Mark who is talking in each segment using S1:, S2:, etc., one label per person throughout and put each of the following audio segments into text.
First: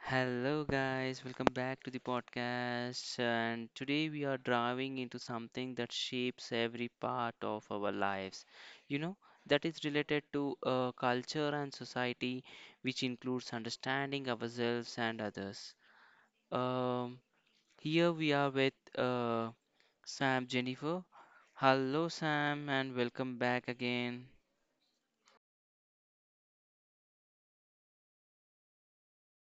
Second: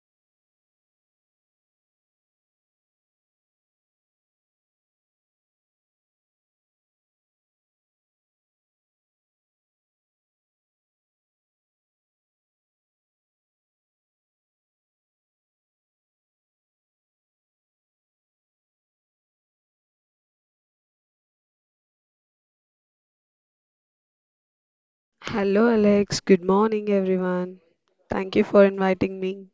S1: Hello, guys, welcome back to the podcast. And today we are driving into something that shapes every part of our lives, you know, that is related to culture and society, which includes understanding ourselves and others. Um, here we are with Sam Jennifer. Hello, Sam, and welcome back again.
S2: Hello, Alex. Good morning, everyone. Thank you for inviting me.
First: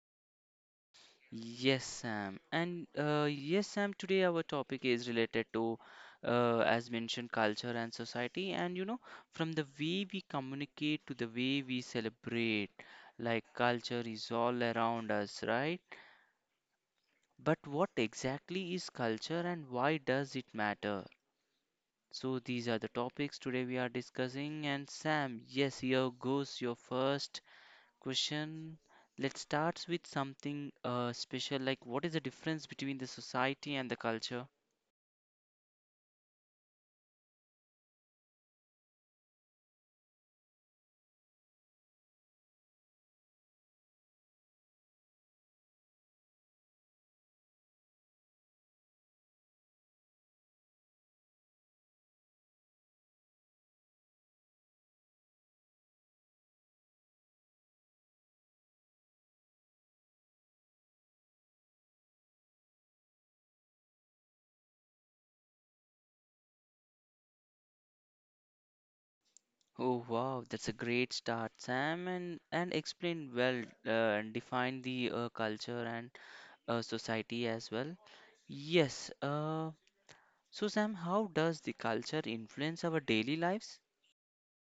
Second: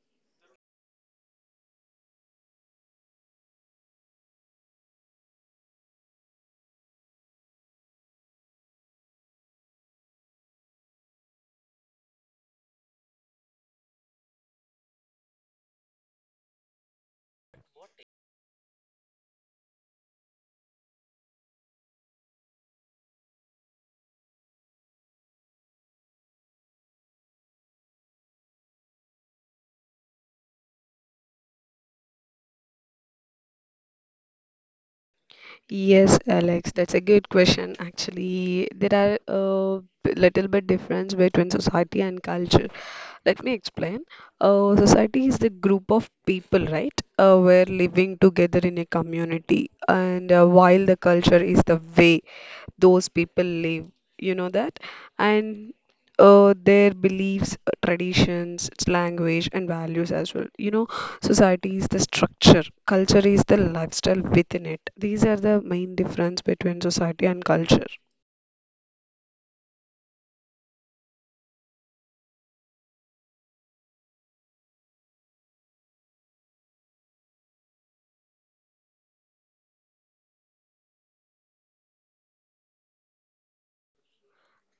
S1: Yes, Sam. And yes, Sam, today our topic is related to, as mentioned, culture and society. And you know, from the way we communicate to the way we celebrate, like culture is all around us, right? But what exactly is culture and why does it matter? So, these are the topics today we are discussing. And Sam, yes, here goes your first question. Let's start with something special, like what is the difference between the society and the culture?
S2: Yes, Alex, that's a good question. Actually, there are a little bit difference between society and culture. Let me explain. Society is the group of people, right? We're living together in a community, and while the culture is the way those people live, you know that and their beliefs, traditions, its language, and values as well. You know, society is the structure, culture is the lifestyle within it. These are the main difference between society and culture.
S1: Oh wow, that's a great start, Sam, and explain well, and define the culture and society as well. Yes, so Sam, how does the culture influence our daily lives?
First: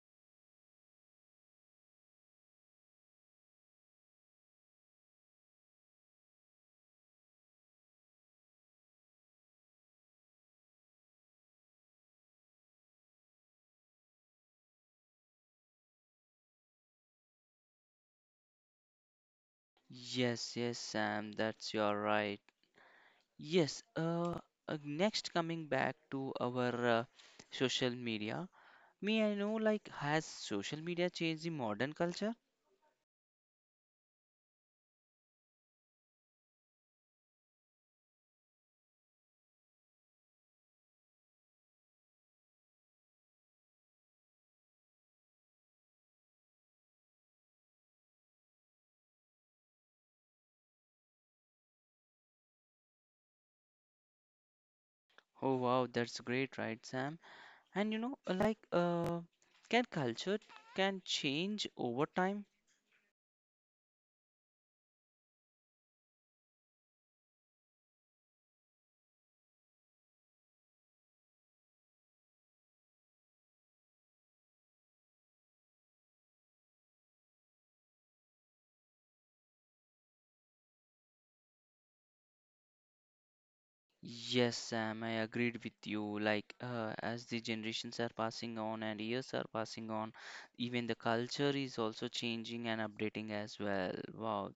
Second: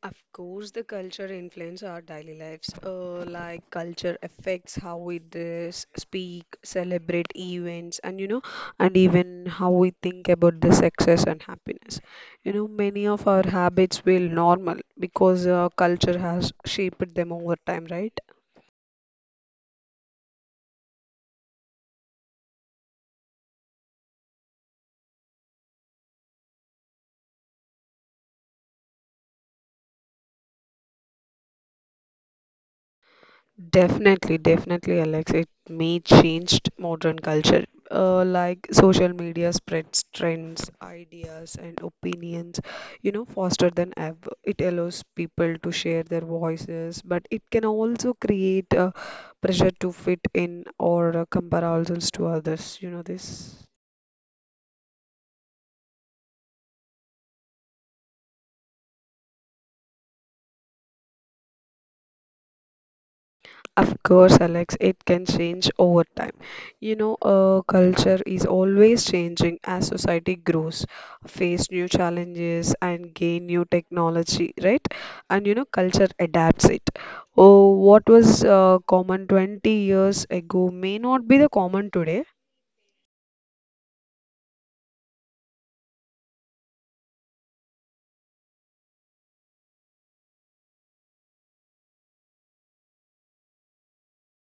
S2: Of course, the culture influence our daily lives. Like culture affects how we dress, speak, celebrate events, and even how we think about the success and happiness. You know, many of our habits feel normal because culture has shaped them over time, right?
S1: Yes, yes, Sam, that's you're right. Yes, next coming back to our social media. Me, I know, like, has social media changed the modern culture?
S2: Definitely, definitely, Alex. It may changed modern culture. Like social media spreads trends, ideas, and opinions, faster than ever. It allows people to share their voices, but it can also create, pressure to fit in or compare ourselves to others. You know this.
S1: Oh, wow, that's great, right, Sam? And you know, like, can culture can change over time?
S2: Of course, Alex, it can change over time. Culture is always changing as society grows, face new challenges, and gain new technology, right? And you know, culture adapts it. Oh, what was common 20 years ago may not be the common today.
S1: Yes, Sam, I agreed with you. Like, as the generations are passing on and years are passing on, even the culture is also changing and updating as well. Wow.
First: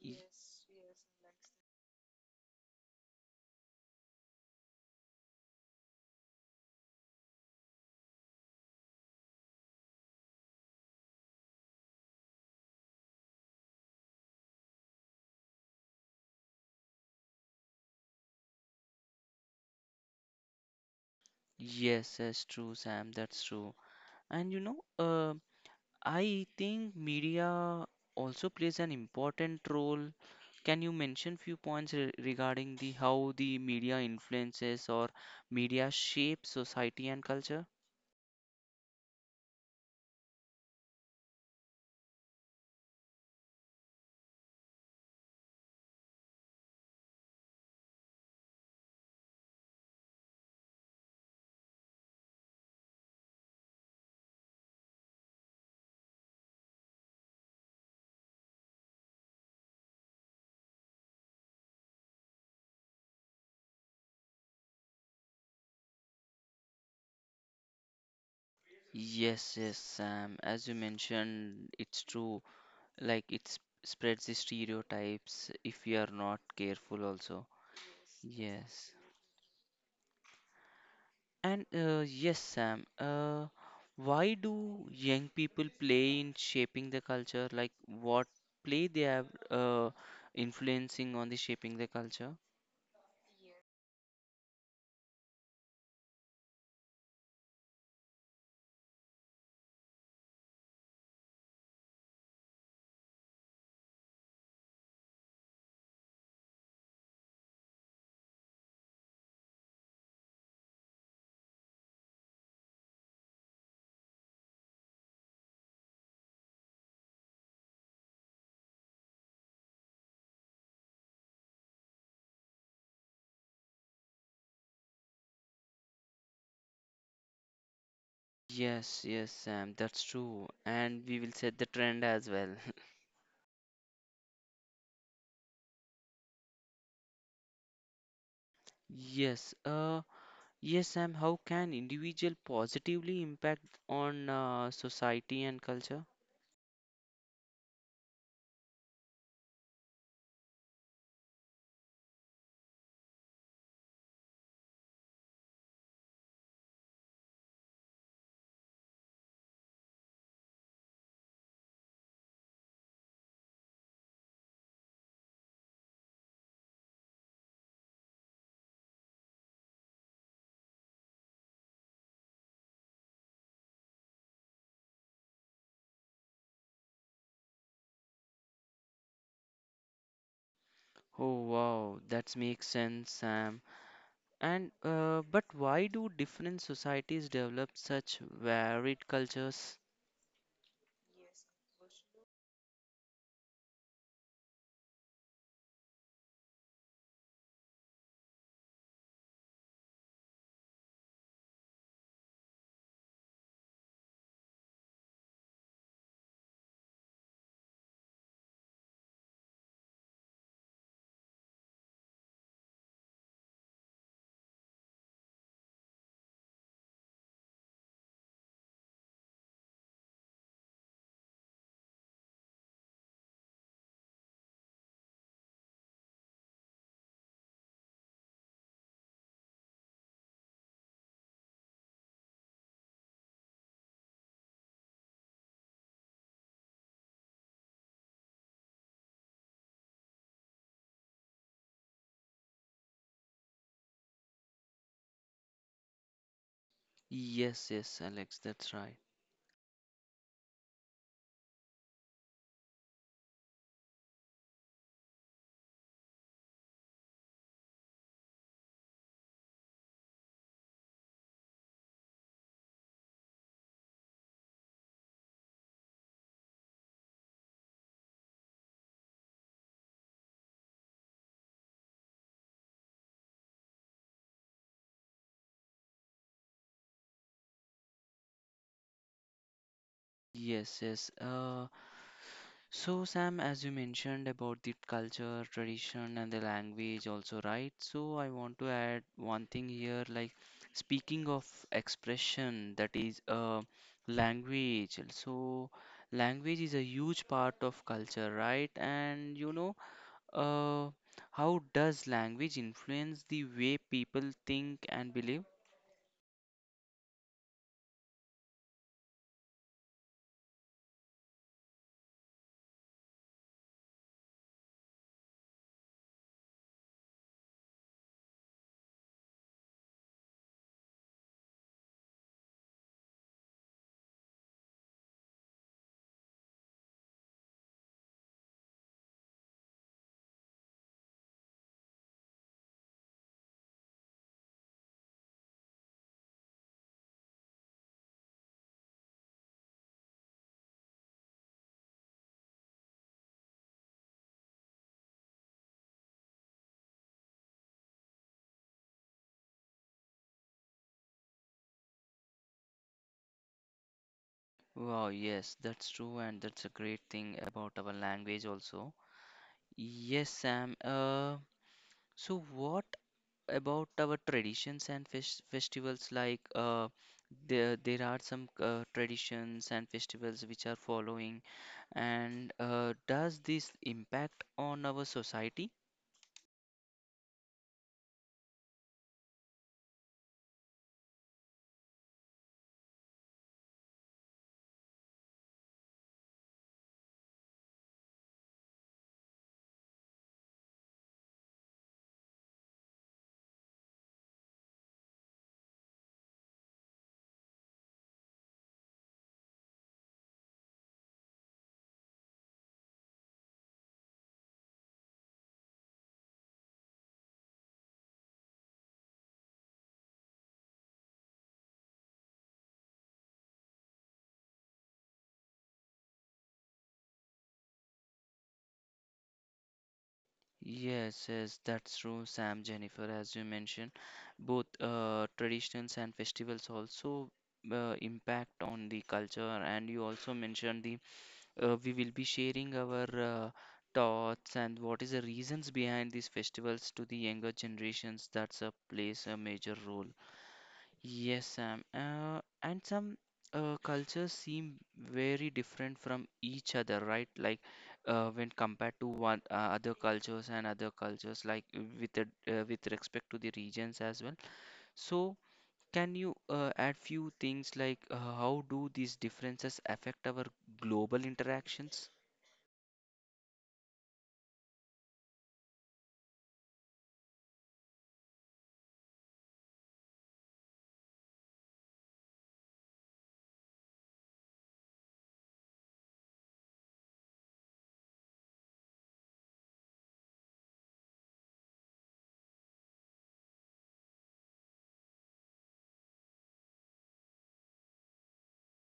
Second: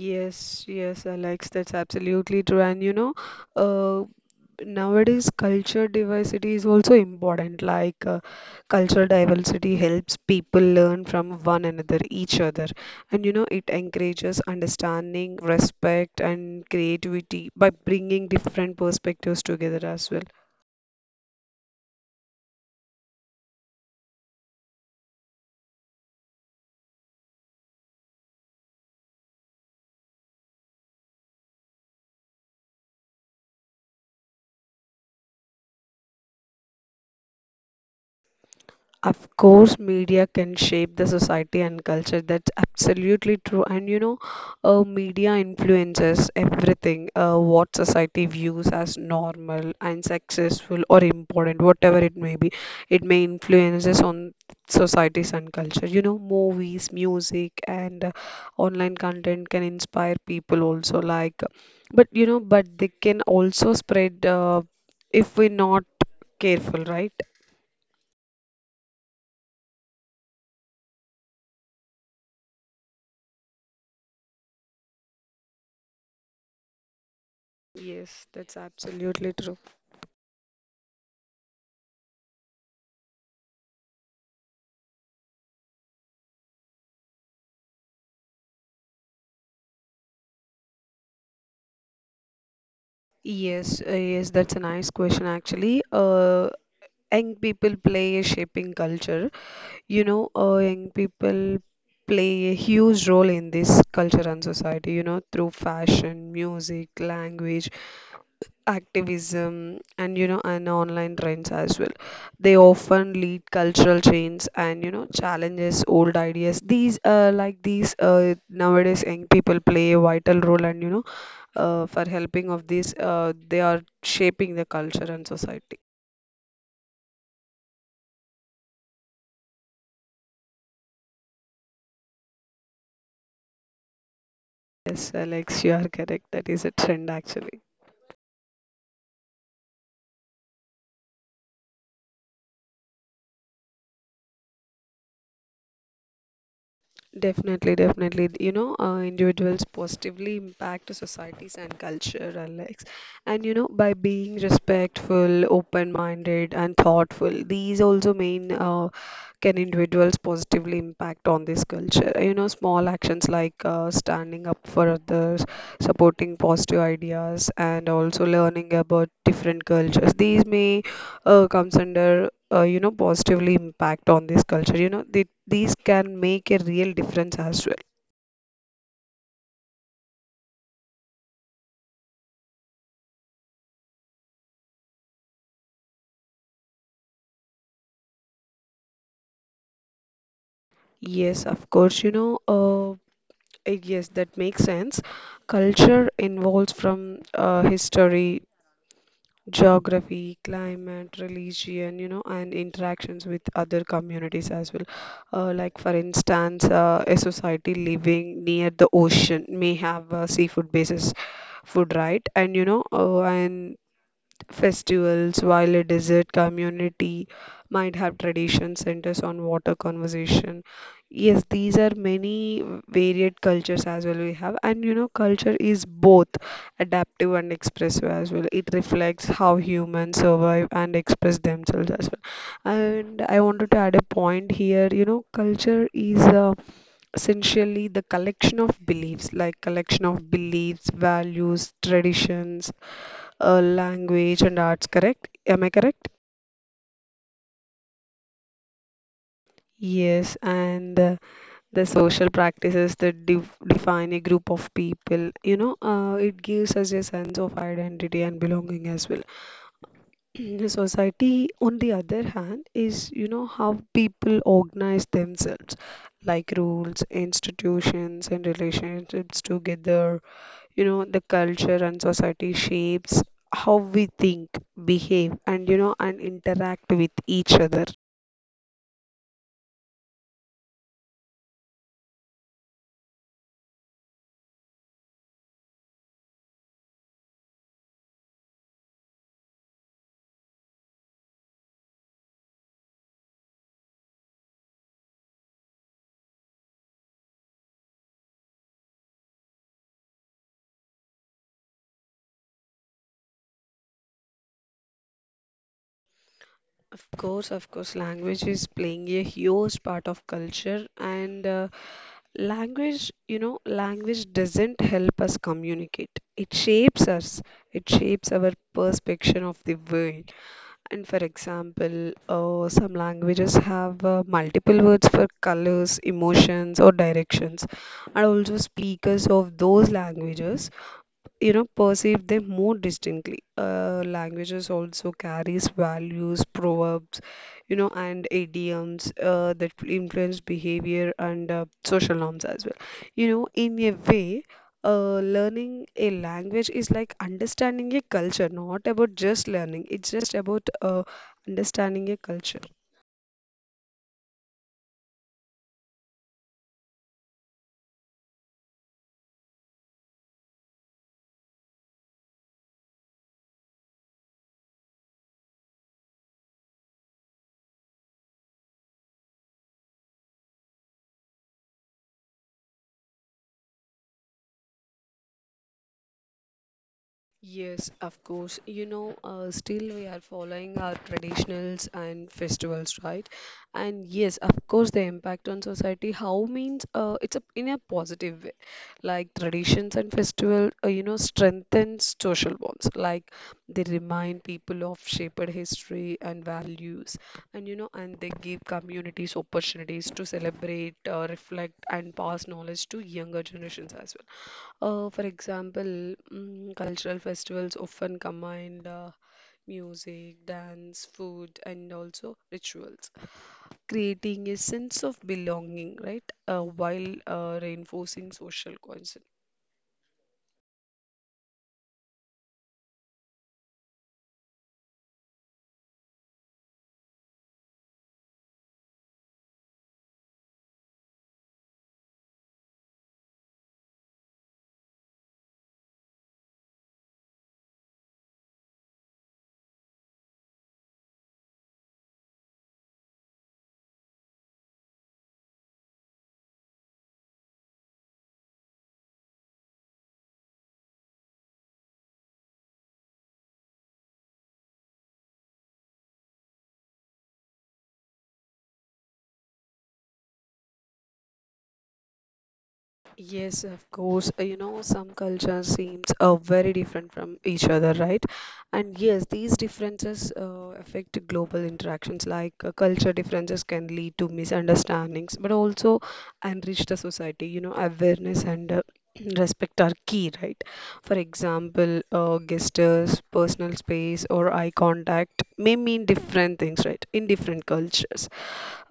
S1: Y- Yes,
S2: yes, Alex, that's absolutely true. And uh, nowadays culture diversity is also important, like cultural diversity helps people learn from one another, each other. And you know, it encourages understanding, respect, and creativity by bringing different perspectives together as well.
S1: yes, that's true, Sam. That's true. And you know, I think media also plays an important role. Can you mention few points regarding the how the media influences or media shapes society and culture?
S2: Of course, media can shape the society and culture. That's absolutely true. And media influences everything, what society views as normal and successful or important, whatever it may be. It may influences on societies and culture. You know, movies, music, and online content can inspire people also. But they can also spread, if we're not careful, right?
S1: Yes, yes, Sam. As you mentioned, it's true. Like it spreads the stereotypes if we are not careful also.
S2: Yes, that's
S1: Yes.
S2: absolutely true.
S1: And yes, Sam, why do young people play in shaping the culture? Like what play they have influencing on the shaping the culture?
S2: Yes, yes, that's a nice question actually. Young people play a shaping culture. Young people play a huge role in this culture and society, you know, through fashion, music, language, activism, and you know and online trends as well. They often lead cultural change, and challenges old ideas. These, nowadays young people play a vital role, and for helping of this, they are shaping the culture and society.
S1: Yes, yes, Sam, that's true. And we will set the trend as well.
S2: Yes, Alex, you are correct. That is a trend actually.
S1: Yes, yes, Sam, how can individual positively impact on society and culture?
S2: Definitely, definitely. Individuals positively impact societies and culture, Alex. And you know, by being respectful, open-minded, and thoughtful, these also mean, can individuals positively impact on this culture. You know, small actions like standing up for others, supporting positive ideas, and also learning about different cultures. These may, comes under, positively impact on this culture. You know, these can make a real difference as well.
S1: Oh, wow, that makes sense, Sam. And but why do different societies develop such varied cultures?
S2: Yes, of course. Yes, that makes sense. Culture involves from history, geography, climate, religion, you know, and interactions with other communities as well. Like, for instance, a society living near the ocean may have a seafood basis food, right? And festivals, while a desert community might have tradition centers on water conservation. Yes, these are many varied cultures as well we have, and you know, culture is both adaptive and expressive as well. It reflects how humans survive and express themselves as well. And I wanted to add a point here. You know, culture is essentially the collection of beliefs, like collection of beliefs, values, traditions, language, and arts, correct? Am I correct?
S1: Yes, yes, Alex, that's right.
S2: Yes, and the social practices that define a group of people, you know, it gives us a sense of identity and belonging as well. The society, on the other hand, is, you know, how people organize themselves, like rules, institutions, and relationships together. You know, the culture and society shapes how we think, behave, and interact with each other.
S1: Yes, yes. So, Sam, as you mentioned about the culture, tradition, and the language, also, right? So, I want to add one thing here, like speaking of expression, that is, language. So, language is a huge part of culture, right? And you know, Uh, how does language influence the way people think and believe?
S2: Of course, language is playing a huge part of culture, and language doesn't help us communicate. It shapes us, it shapes our perception of the world. And for example, some languages have multiple words for colors, emotions, or directions, and also speakers of those languages perceive them more distinctly. Languages also carries values, proverbs, and idioms, that influence behavior and social norms as well. In a way, learning a language is like understanding a culture, not about just learning. It's just about understanding a culture.
S1: Wow, yes, that's true, and that's a great thing about our language also. Yes, Sam. So what about our traditions and festivals? Like, there are some traditions and festivals which are following, and does this impact on our society?
S2: Yes, of course. Still we are following our traditionals and festivals, right? And yes, of course, the impact on society, how means, it's a, in a positive way. Like traditions and festival, you know, strengthens social bonds. Like they remind people of shaped history and values, and they give communities opportunities to celebrate, reflect, and pass knowledge to younger generations as well. For example, cultural festivals often combine music, dance, food, and also rituals, creating a sense of belonging, right? While reinforcing social cohesion.
S1: Yes, yes, that's true, Sam, Jennifer, as you mentioned, both traditions and festivals also impact on the culture. And you also mentioned the we will be sharing our uh, thoughts and what is the reasons behind these festivals to the younger generations. That's a plays a major role. Yes, Sam. And some cultures seem very different from each other, right? Like when compared to one other cultures and other cultures, like with the, with respect to the regions as well. So, can you add few things like how do these differences affect our global interactions?
S2: Yes, of course. You know, some culture seems very different from each other, right? And yes, these differences, affect global interactions. Like, culture differences can lead to misunderstandings, but also enrich the society. You know, awareness and, respect are key, right? For example, gestures, personal space, or eye contact may mean different things, right? In different cultures,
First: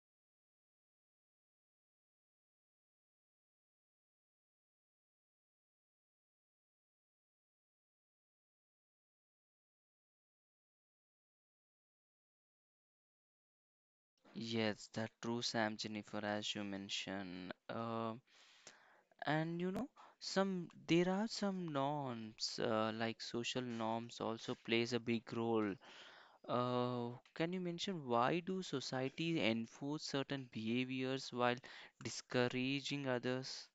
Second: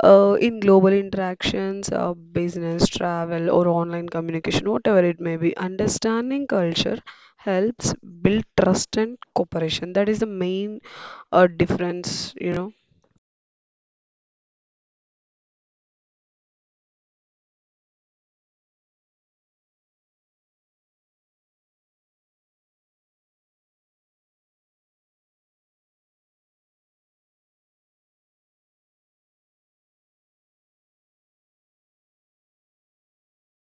S2: in global interactions, business, travel, or online communication, whatever it may be, understanding culture helps build trust and cooperation. That is the main, difference, you know.
S1: Yes, that's true, Sam Jennifer, as you mentioned. And you know, some there are some norms, like social norms also plays a big role. Uh, can you mention why do societies enforce certain behaviors while discouraging others?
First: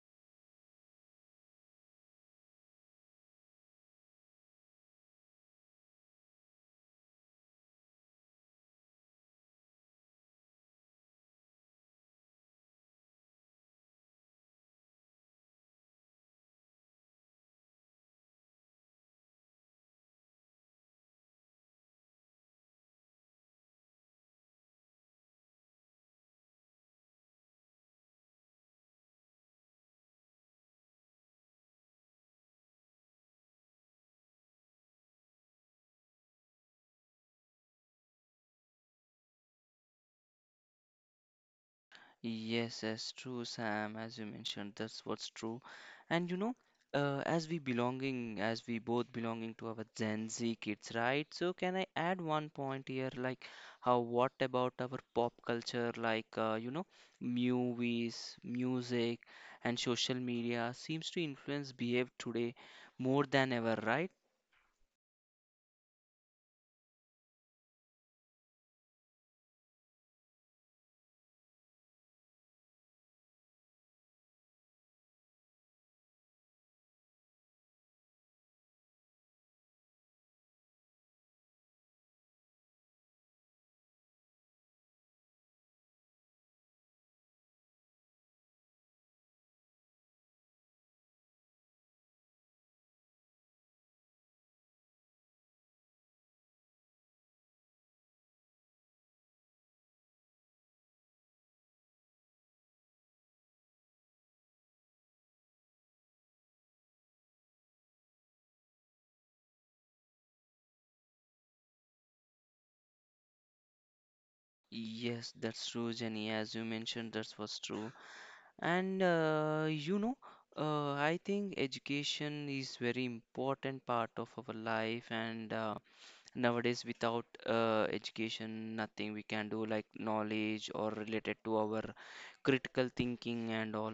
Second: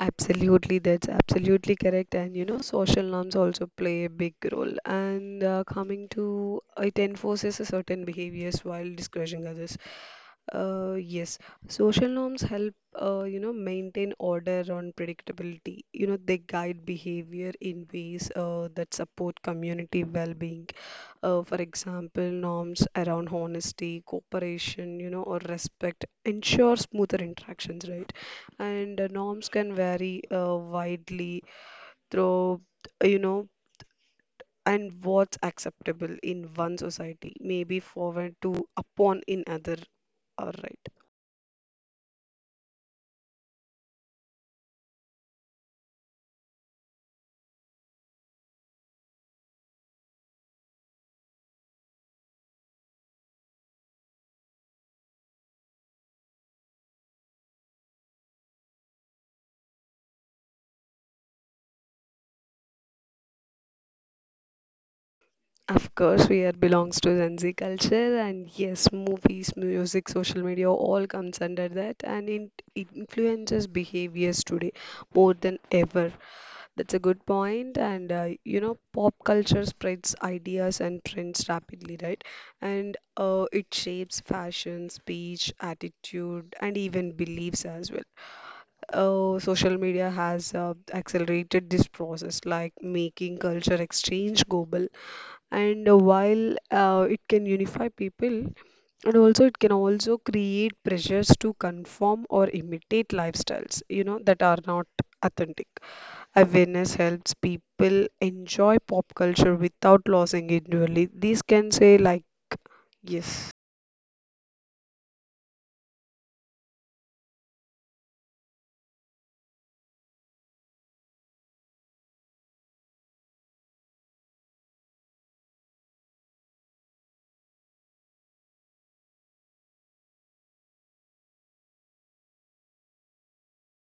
S2: Absolutely, that's absolutely correct. And you know, social norms also play a big role. And coming to it enforces a certain behaviors while discouraging others. Yes, social norms help, you know, maintain order and predictability. You know, they guide behavior in ways, that support community well-being. For example, norms around honesty, cooperation, you know, or respect ensure smoother interactions, right? And norms can vary widely through, you know, and what's acceptable in one society may be forward to upon in other. All right.
S1: Yes, that's true, Sam. As you mentioned, that's what's true. And you know, as we belonging, as we both belonging to our Gen Z kids, right? So can I add one point here, like how what about our pop culture, like you know, movies, music, and social media seems to influence behave today more than ever, right?
S2: Of course, we are belongs to Gen Z culture, and yes, movies, music, social media all comes under that, and, in, it influences behaviors today more than ever. That's a good point, and you know, pop culture spreads ideas and trends rapidly, right? And it shapes fashion, speech, attitude, and even beliefs as well. Social media has accelerated this process, like making culture exchange global. And while it can unify people and also it can also create pressures to conform or imitate lifestyles, that are not authentic. Awareness helps people enjoy pop culture without losing individually, these can say like, yes.
S1: Yes, that's true, Jenny. As you mentioned, that's what's true. And you know, I think education is very important part of our life. And nowadays, without education, nothing we can do like knowledge or related to our critical thinking and all.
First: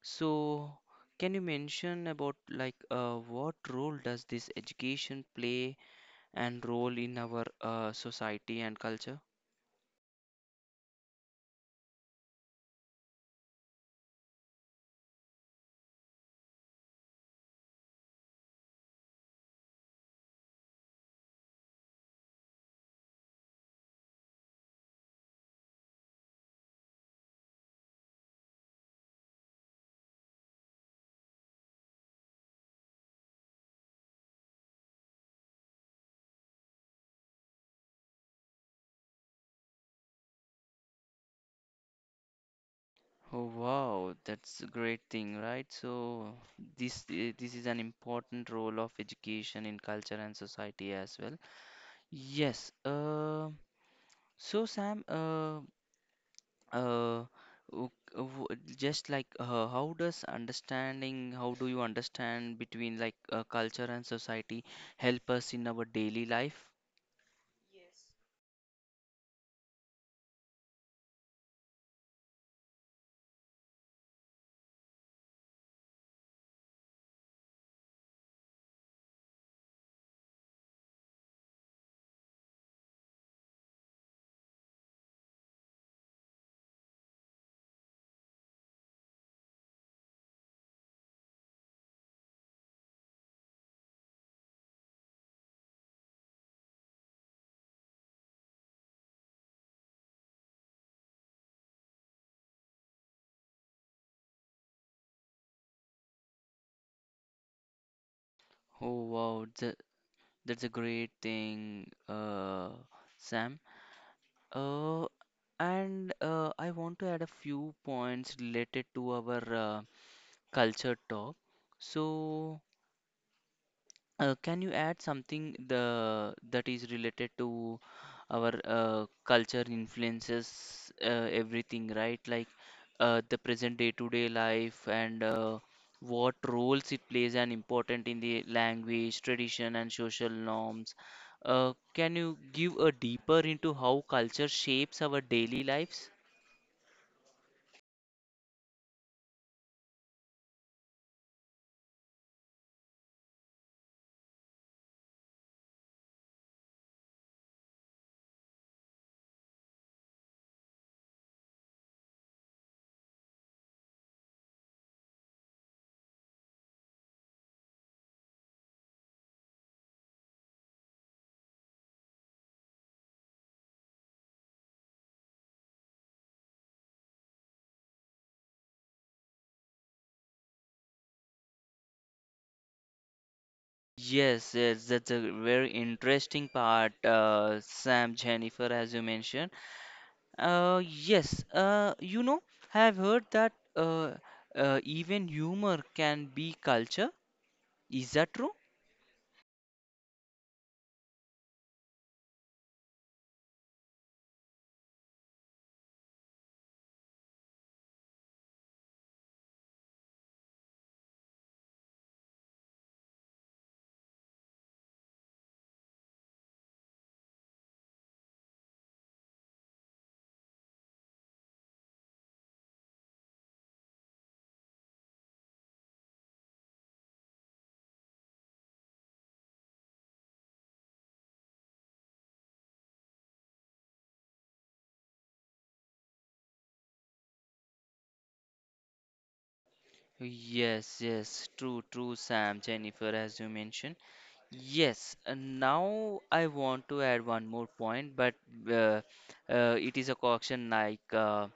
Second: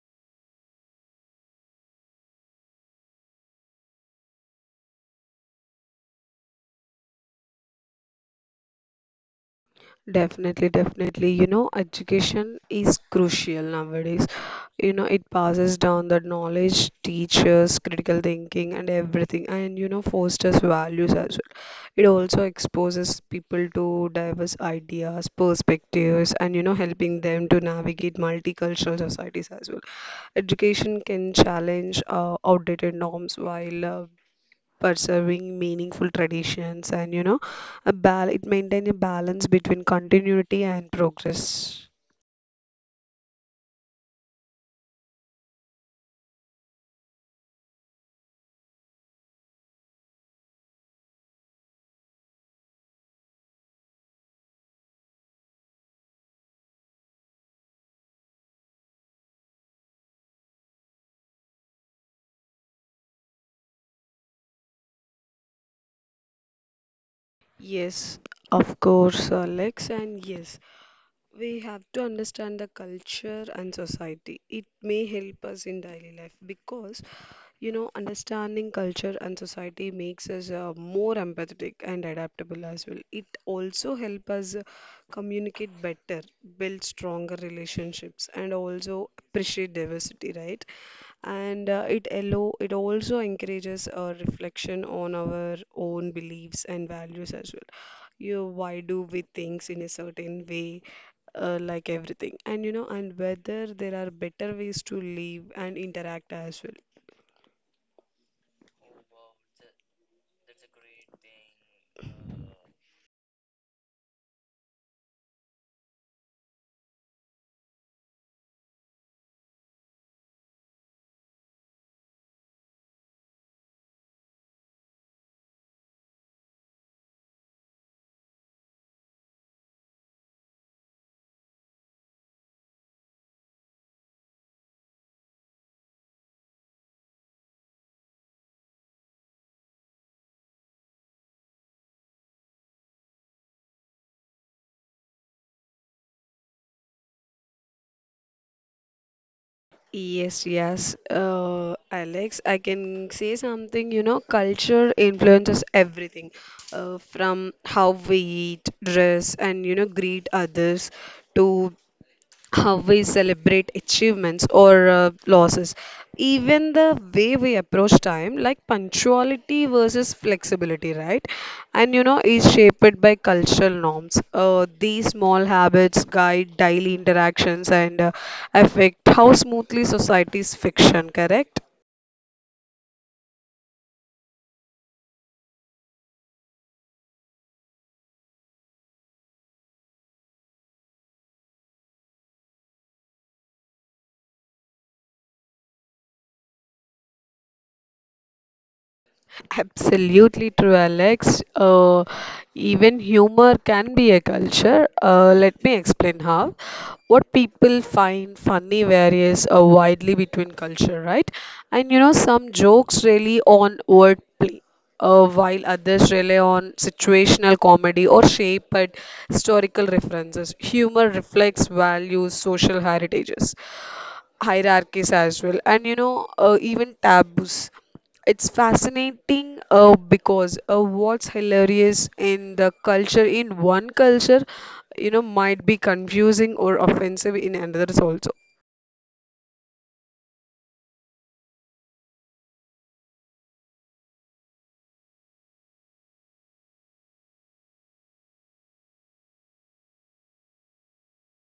S1: So, can you mention about like what role does this education play and role in our society and culture?
S2: Definitely, definitely. You know, education is crucial nowadays. You know, it passes down the knowledge, teaches critical thinking and everything, and you know, fosters values as well. It also exposes people to diverse ideas, perspectives, and you know, helping them to navigate multicultural societies as well. Education can challenge outdated norms while preserving meaningful traditions, and you know, a bal it maintain a balance between continuity and progress.
S1: Oh wow, that's a great thing, right? So this is an important role of education in culture and society as well. Yes. Uh, so Sam, uh, just like how does understanding, how do you understand between like culture and society help us in our daily life?
S2: Yes, of course, Alex, and yes, we have to understand the culture and society. It may help us in daily life because, you know, understanding culture and society makes us, more empathetic and adaptable as well. It also helps us communicate better, build stronger relationships, and also appreciate diversity, right? And it also encourages a reflection on our own beliefs and values as well. You why do we things in a certain way, like everything, and whether there are better ways to live and interact as well.
S1: Oh wow, that's a great thing, Sam. Uh, and I want to add a few points related to our culture talk. So, can you add something the that is related to our culture influences everything, right? Like the present day-to-day life and what roles it plays and important in the language, tradition, and social norms. Can you give a deeper into how culture shapes our daily lives?
S2: Yes, yes, Alex, I can say something. You know, culture influences everything, from how we eat, dress, and, you know, greet others to how we celebrate achievements or, losses. Even the way we approach time, like punctuality versus flexibility, right? And you know, is shaped by cultural norms. These small habits guide daily interactions, and affect how smoothly society's fiction. Correct?
S1: Yes, yes, that's a very interesting part, Sam, Jennifer, as you mentioned. Yes, you know, I have heard that even humor can be culture. Is that true?
S2: Absolutely true, Alex. Even humor can be a culture. Let me explain how. What people find funny varies widely between culture, right? And you know, some jokes rely on wordplay, while others rely on situational comedy or shaped historical references. Humor reflects values, social heritages, hierarchies as well, and even taboos. It's fascinating because what's hilarious in the culture in one culture, you know, might be confusing or offensive in another also.
S1: Yes, yes, true, true, Sam, Jennifer, as you mentioned. Yes, and now I want to add one more point, but uh, it is a caution like.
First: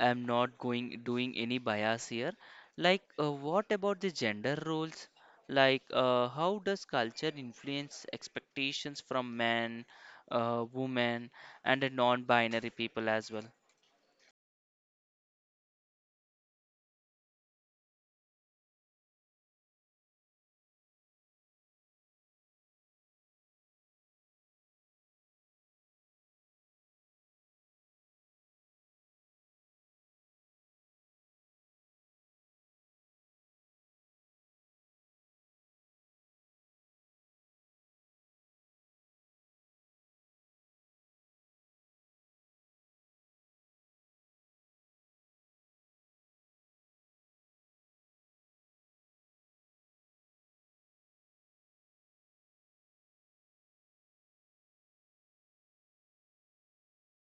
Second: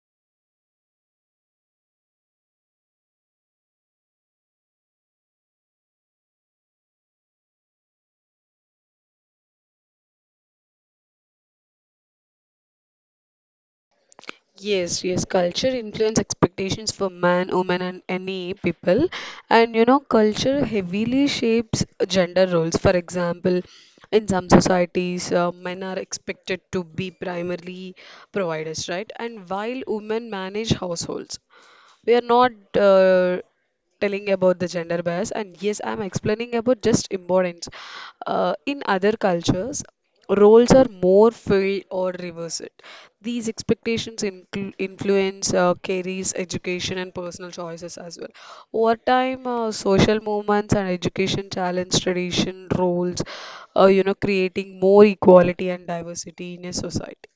S1: I'm not going doing any bias here. Like, what about the gender roles? Like, how does culture influence expectations from men, women, and the non-binary people as well?
S2: Yes, yes, culture influence expectations for man, woman, and any people. And you know, culture heavily shapes gender roles. For example, in some societies, men are expected to be primarily providers, right? And while women manage households we are not telling about the gender bias, and yes, I'm explaining about just importance in other cultures, roles are more filled or reversed. These expectations influence carries education and personal choices as well. Over time, social movements and education challenge tradition roles, you know, creating more equality and diversity in a society.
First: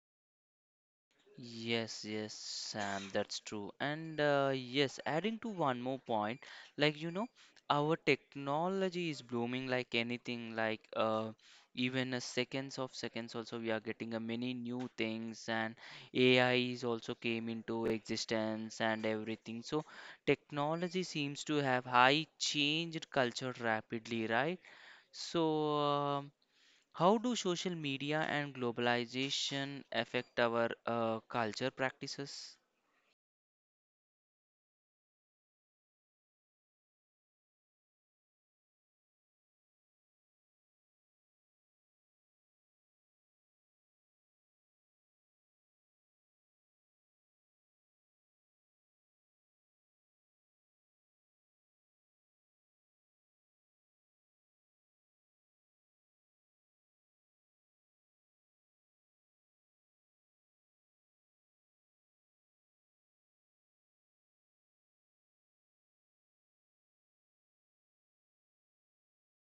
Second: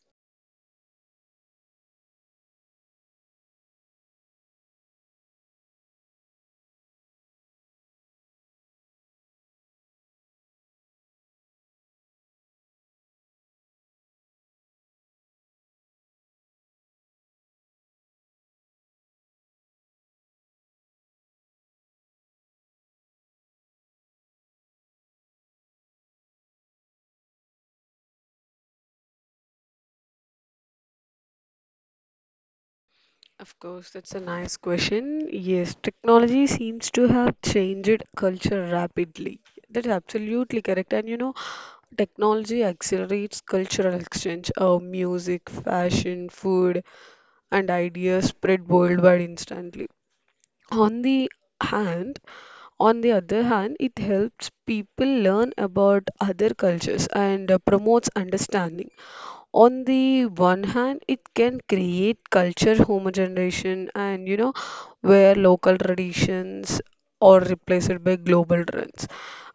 S1: Yes, yes, Sam, that's true. And yes, adding to one more point, like you know, our technology is blooming like anything, like even a seconds of seconds also we are getting a many new things and AI is also came into existence and everything. So technology seems to have high changed culture rapidly, right? So how do social media and globalization affect our culture practices?
S2: Of course, that's a nice question. Yes, technology seems to have changed culture rapidly. That's absolutely correct. And you know, technology accelerates cultural exchange of music, fashion, food, and ideas spread worldwide instantly. On the hand, on the other hand, it helps people learn about other cultures and promotes understanding. On the one hand, it can create culture homogenization, and you know, where local traditions are replaced by global trends.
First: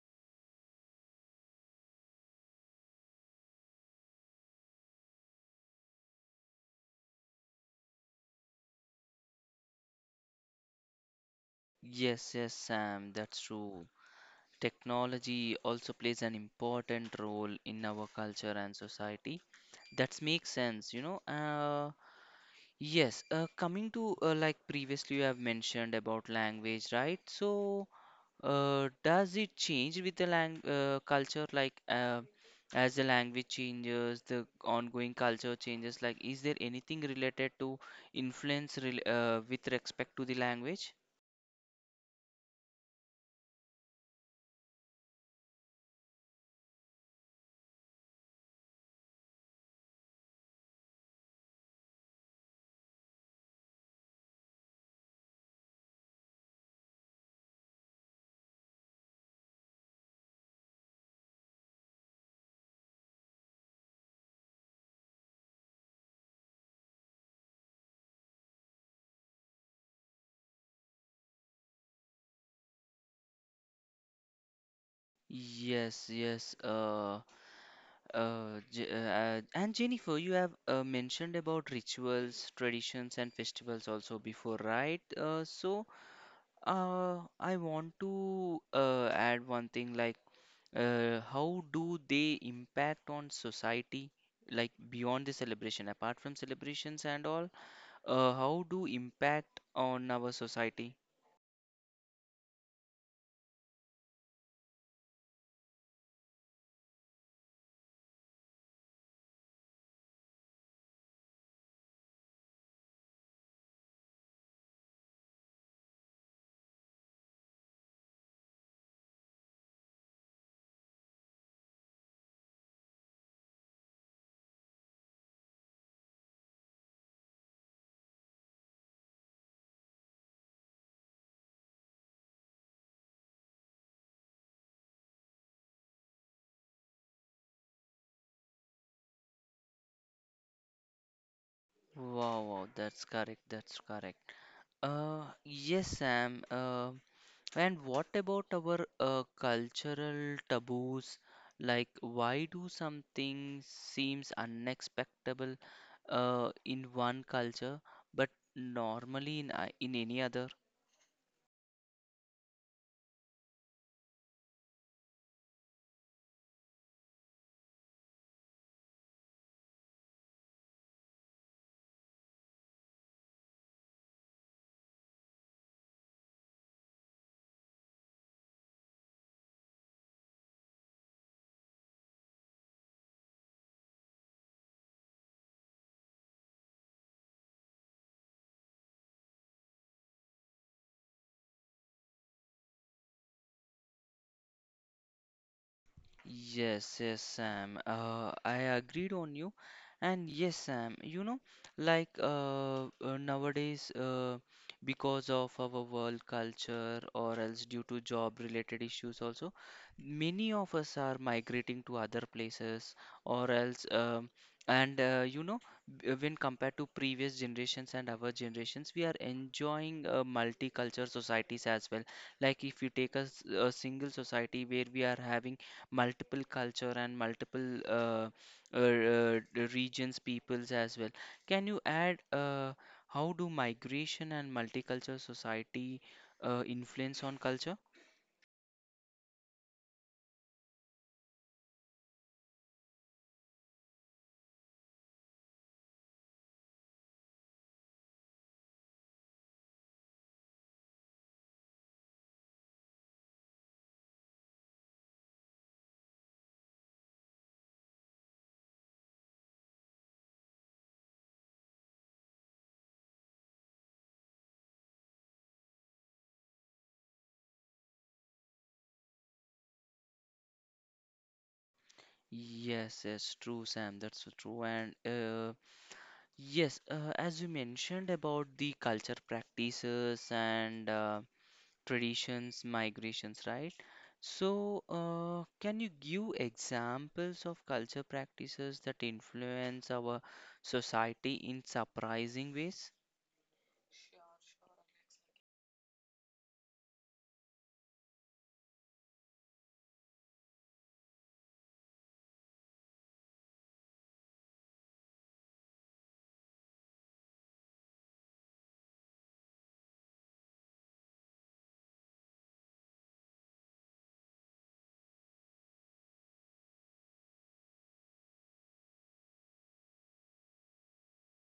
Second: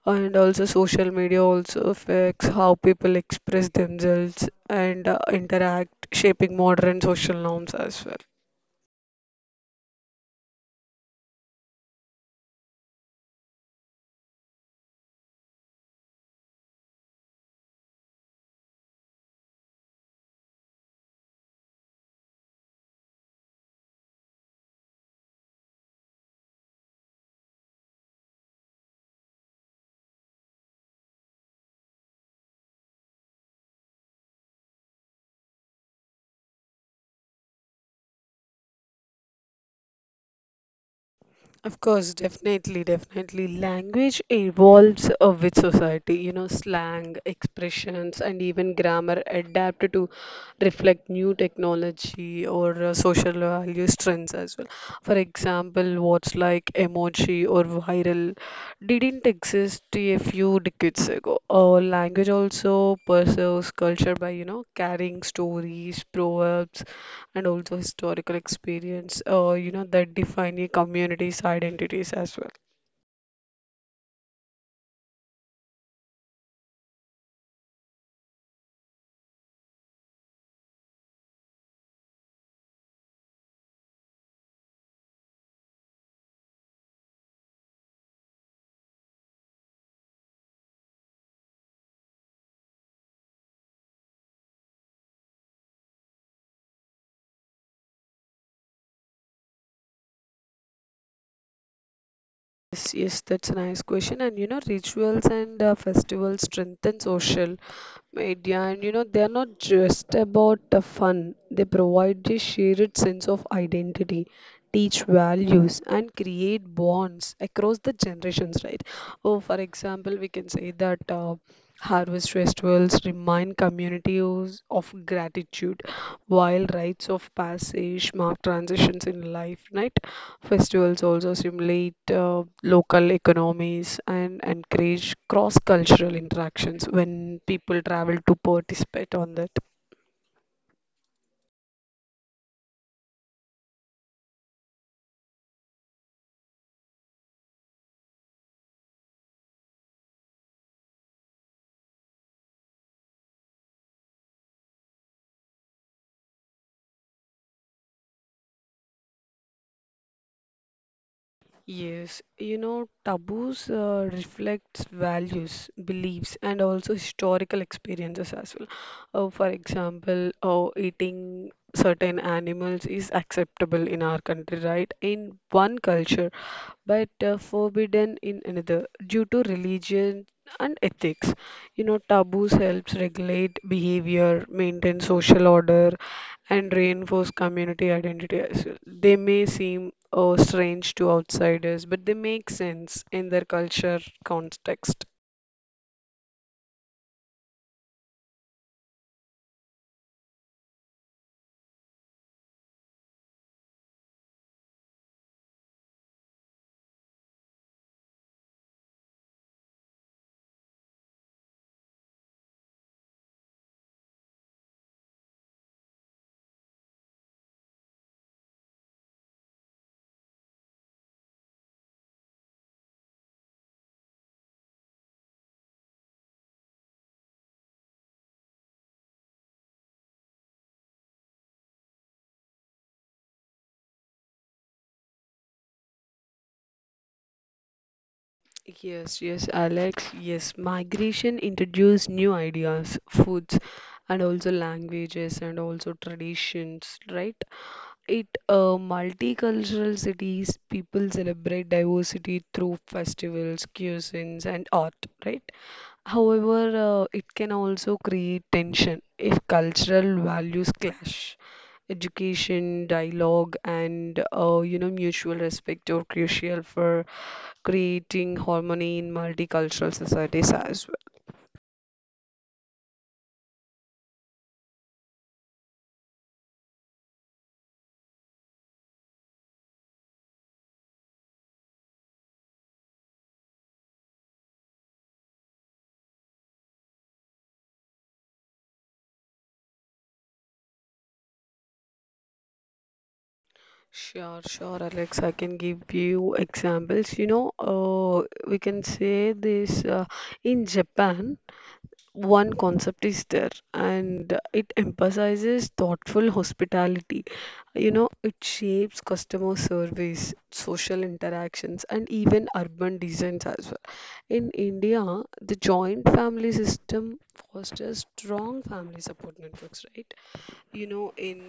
S2: And also, social media also affects how people express themselves and interact, shaping modern social norms as well.
S1: Yes, yes, Sam, that's true. Technology also plays an important role in our culture and society. That makes sense, you know. Yes, coming to like previously you have mentioned about language, right? So, does it change with the lang culture? Like, as the language changes, the ongoing culture changes. Like, is there anything related to influence rel with respect to the language?
S2: Of course, definitely, definitely. Language evolves with society, you know, slang, expressions, and even grammar adapt to reflect new technology or social values trends as well. For example, words like emoji or viral didn't exist a few decades ago. Or language also preserves culture by, you know, carrying stories, proverbs, and also historical experience, you know, that define your community's identities as well.
S1: Yes, yes. And Jennifer, you have mentioned about rituals, traditions, and festivals also before, right? So, I want to add one thing like how do they impact on society like beyond the celebration, apart from celebrations and all, how do impact on our society?
S2: Yes, yes, that's a nice question. And you know, rituals and festivals strengthen social media, and you know, they're not just about the fun. They provide a shared sense of identity, teach values, and create bonds across the generations, right? Oh, for example, we can say that harvest festivals remind communities of gratitude, while rites of passage mark transitions in life, right? Festivals also stimulate local economies and encourage cross-cultural interactions when people travel to participate on that.
S1: Wow, wow, that's correct, that's correct. Yes Sam, and what about our cultural taboos, like why do something seems unexpectable in one culture but normally in in any other?
S2: Yes, you know, taboos reflects values, beliefs, and also historical experiences as well. For example, eating certain animals is acceptable in our country, right? In one culture, but forbidden in another due to religion and ethics. You know, taboos helps regulate behavior, maintain social order, and reinforce community identity as well. They may seem strange to outsiders, but they make sense in their culture context.
S1: Yes, yes, Sam. I agreed on you. And yes, Sam, you know, like nowadays, because of our world culture or else due to job-related issues also, many of us are migrating to other places or else, and you know, when compared to previous generations and our generations, we are enjoying multicultural societies as well. Like if you take a single society where we are having multiple culture and multiple uh, uh, regions, peoples as well. Can you add how do migration and multicultural society influence on culture?
S2: Yes, yes, Alex. Yes, migration introduced new ideas, foods, and also languages, and also traditions, right? It a multicultural cities, people celebrate diversity through festivals, cuisines, and art, right? However, it can also create tension if cultural values clash. Education, dialogue, and you know, mutual respect are crucial for creating harmony in multicultural societies as well.
S1: Yes, yes, true, Sam. That's so true. And yes, as you mentioned about the culture practices and traditions, migrations, right? So, can you give examples of culture practices that influence our society in surprising ways?
S2: Sure, sure, Alex. I can give you examples. You know, we can say this in Japan, one concept is there, and it emphasizes thoughtful hospitality. You know, it shapes customer service, social interactions, and even urban designs as well. In India, the joint family system fosters strong family support networks, right? You know, in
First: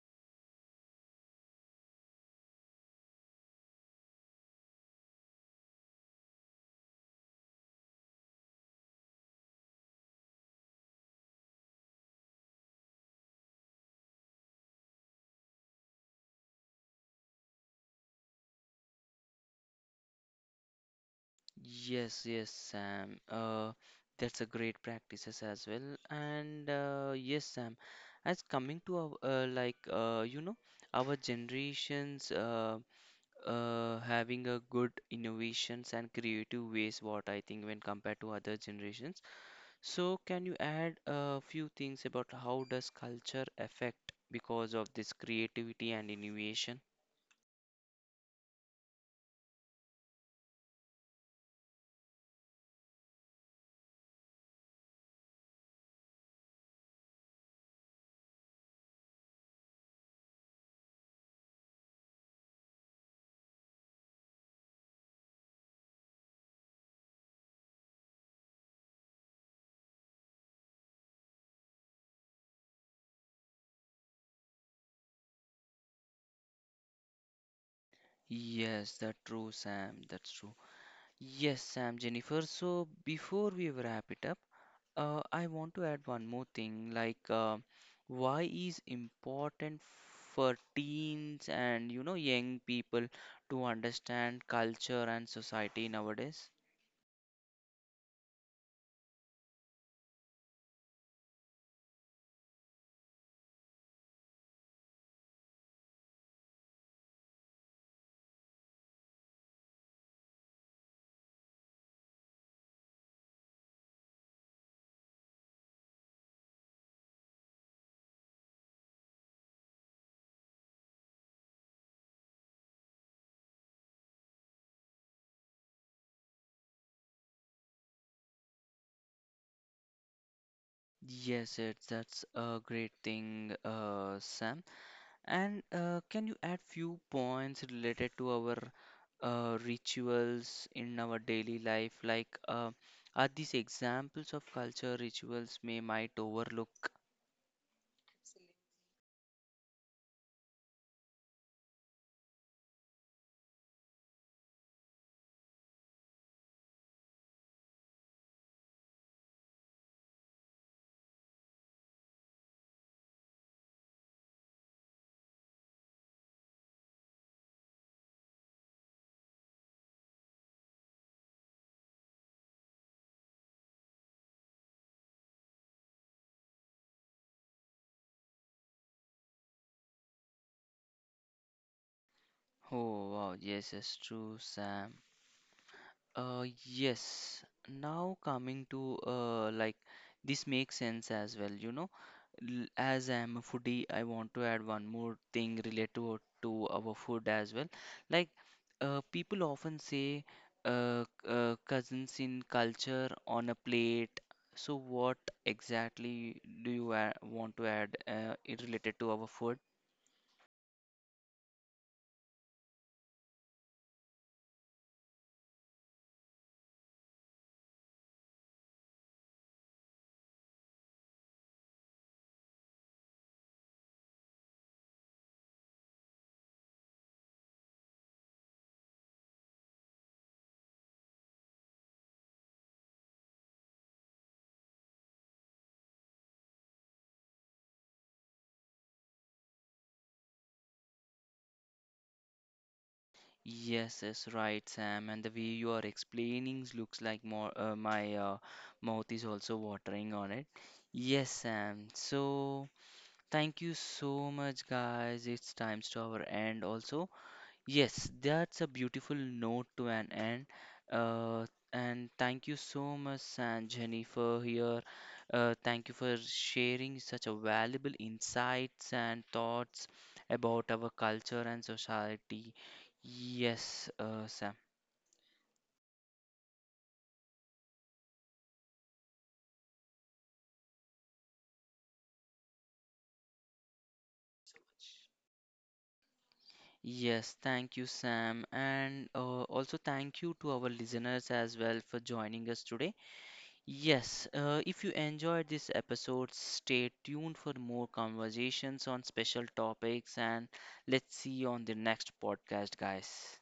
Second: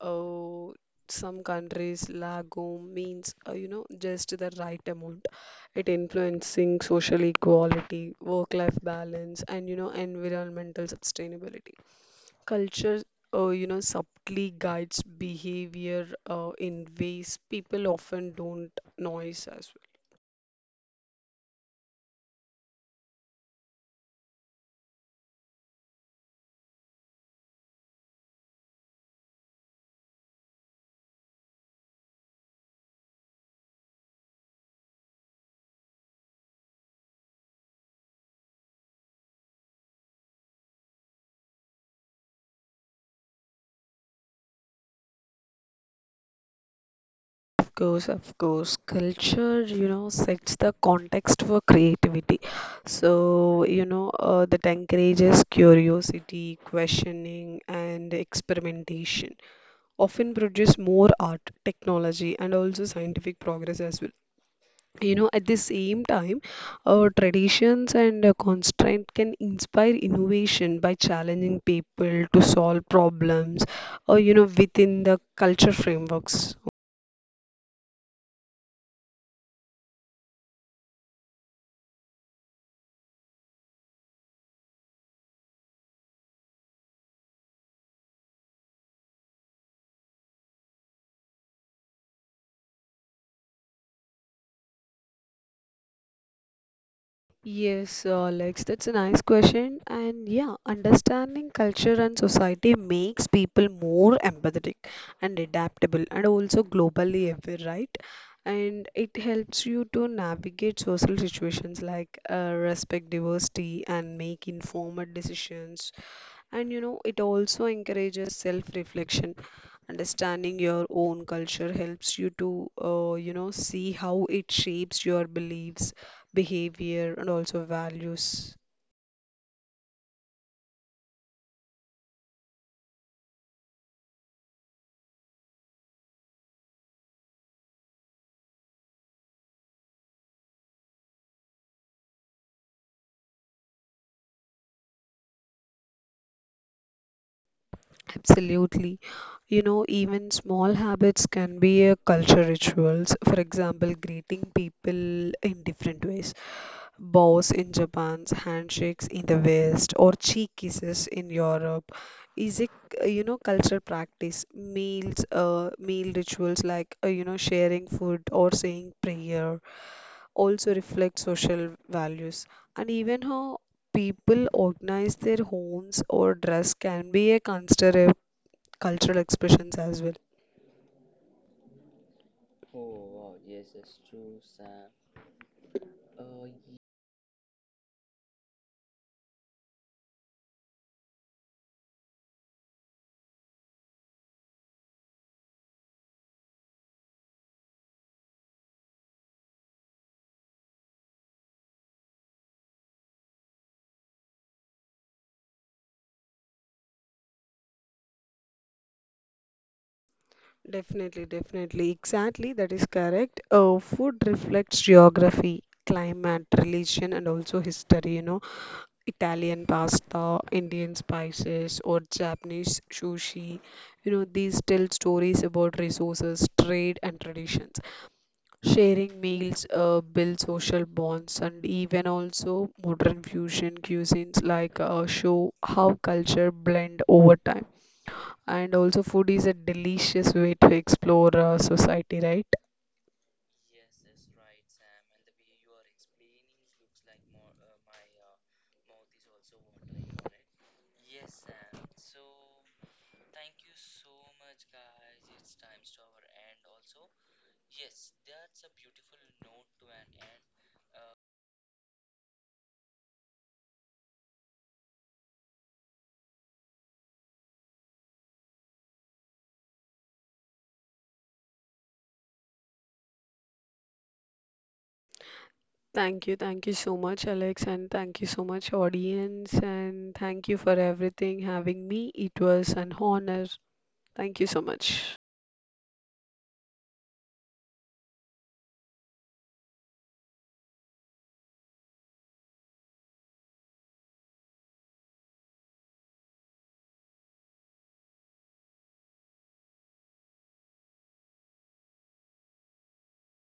S2: uh, some countries, lagom means, you know, just the right amount. It influencing social equality, work-life balance, and, you know, environmental sustainability. Culture, you know, subtly guides behavior in ways people often don't notice as well.
S1: Yes, yes, Sam. That's a great practices as well. And yes, Sam, as coming to our, like you know, our generations having a good innovations and creative ways, what I think when compared to other generations. So can you add a few things about how does culture affect because of this creativity and innovation?
S2: Of course, of course. Culture, you know, sets the context for creativity. So, you know, that encourages curiosity, questioning, and experimentation. Often produce more art, technology, and also scientific progress as well. You know, at the same time, traditions and constraint can inspire innovation by challenging people to solve problems, you know, within the culture frameworks.
S1: Yes, that's true, Sam. That's true. Yes, Sam, Jennifer. So before we wrap it up, I want to add one more thing, like why is important for teens and you know young people to understand culture and society nowadays?
S2: Yes, Alex, that's a nice question. And yeah, understanding culture and society makes people more empathetic and adaptable, and also globally aware, right? And it helps you to navigate social situations, like respect diversity and make informed decisions, and you know, it also encourages self reflection. Understanding your own culture helps you to, you know, see how it shapes your beliefs, behavior, and also values.
S1: Yes, it's that's a great thing, Sam. And can you add few points related to our rituals in our daily life? Like, are these examples of culture rituals may might overlook?
S2: Absolutely. You know, even small habits can be a culture rituals. For example, greeting people in different ways, bows in Japan, handshakes in the West, or cheek kisses in Europe, is it you know, cultural practice. Meals, meal rituals like you know, sharing food or saying prayer also reflect social values, and even how people organize their homes or dress can be a consider a cultural expressions as well.
S1: Oh, wow, yes, that's true, Sam. Yes. Now coming to like this makes sense as well, you know. As I'm a foodie, I want to add one more thing related to our food as well. Like, people often say cousins in culture on a plate. So, what exactly do you want to add it related to our food?
S2: Definitely, definitely. Exactly, that is correct. Food reflects geography, climate, religion, and also history. You know, Italian pasta, Indian spices, or Japanese sushi. You know, these tell stories about resources, trade, and traditions. Sharing meals build social bonds, and even also modern fusion cuisines like show how culture blend over time. And also, food is a delicious way to explore society, right?
S1: Yes, yes, right, Sam. And the way you are explaining looks like more, my mouth is also watering on it. Yes, Sam. So. Thank you so much, guys. It's times to our end also. Yes, that's a beautiful note to an end. Uh, and thank you so much, San Jenny, for here. Thank you for sharing such a valuable insights and thoughts about our culture and society. Yes, Sam.
S2: Thank you so much, Alex, and thank you so much, audience, and thank you for everything having me. It was an honor. Thank you so much.
S1: Yes, thank you, Sam. And also thank you to our listeners as well for joining us today. Yes, if you enjoyed this episode, stay tuned for more conversations on special topics and let's see you on the next podcast, guys.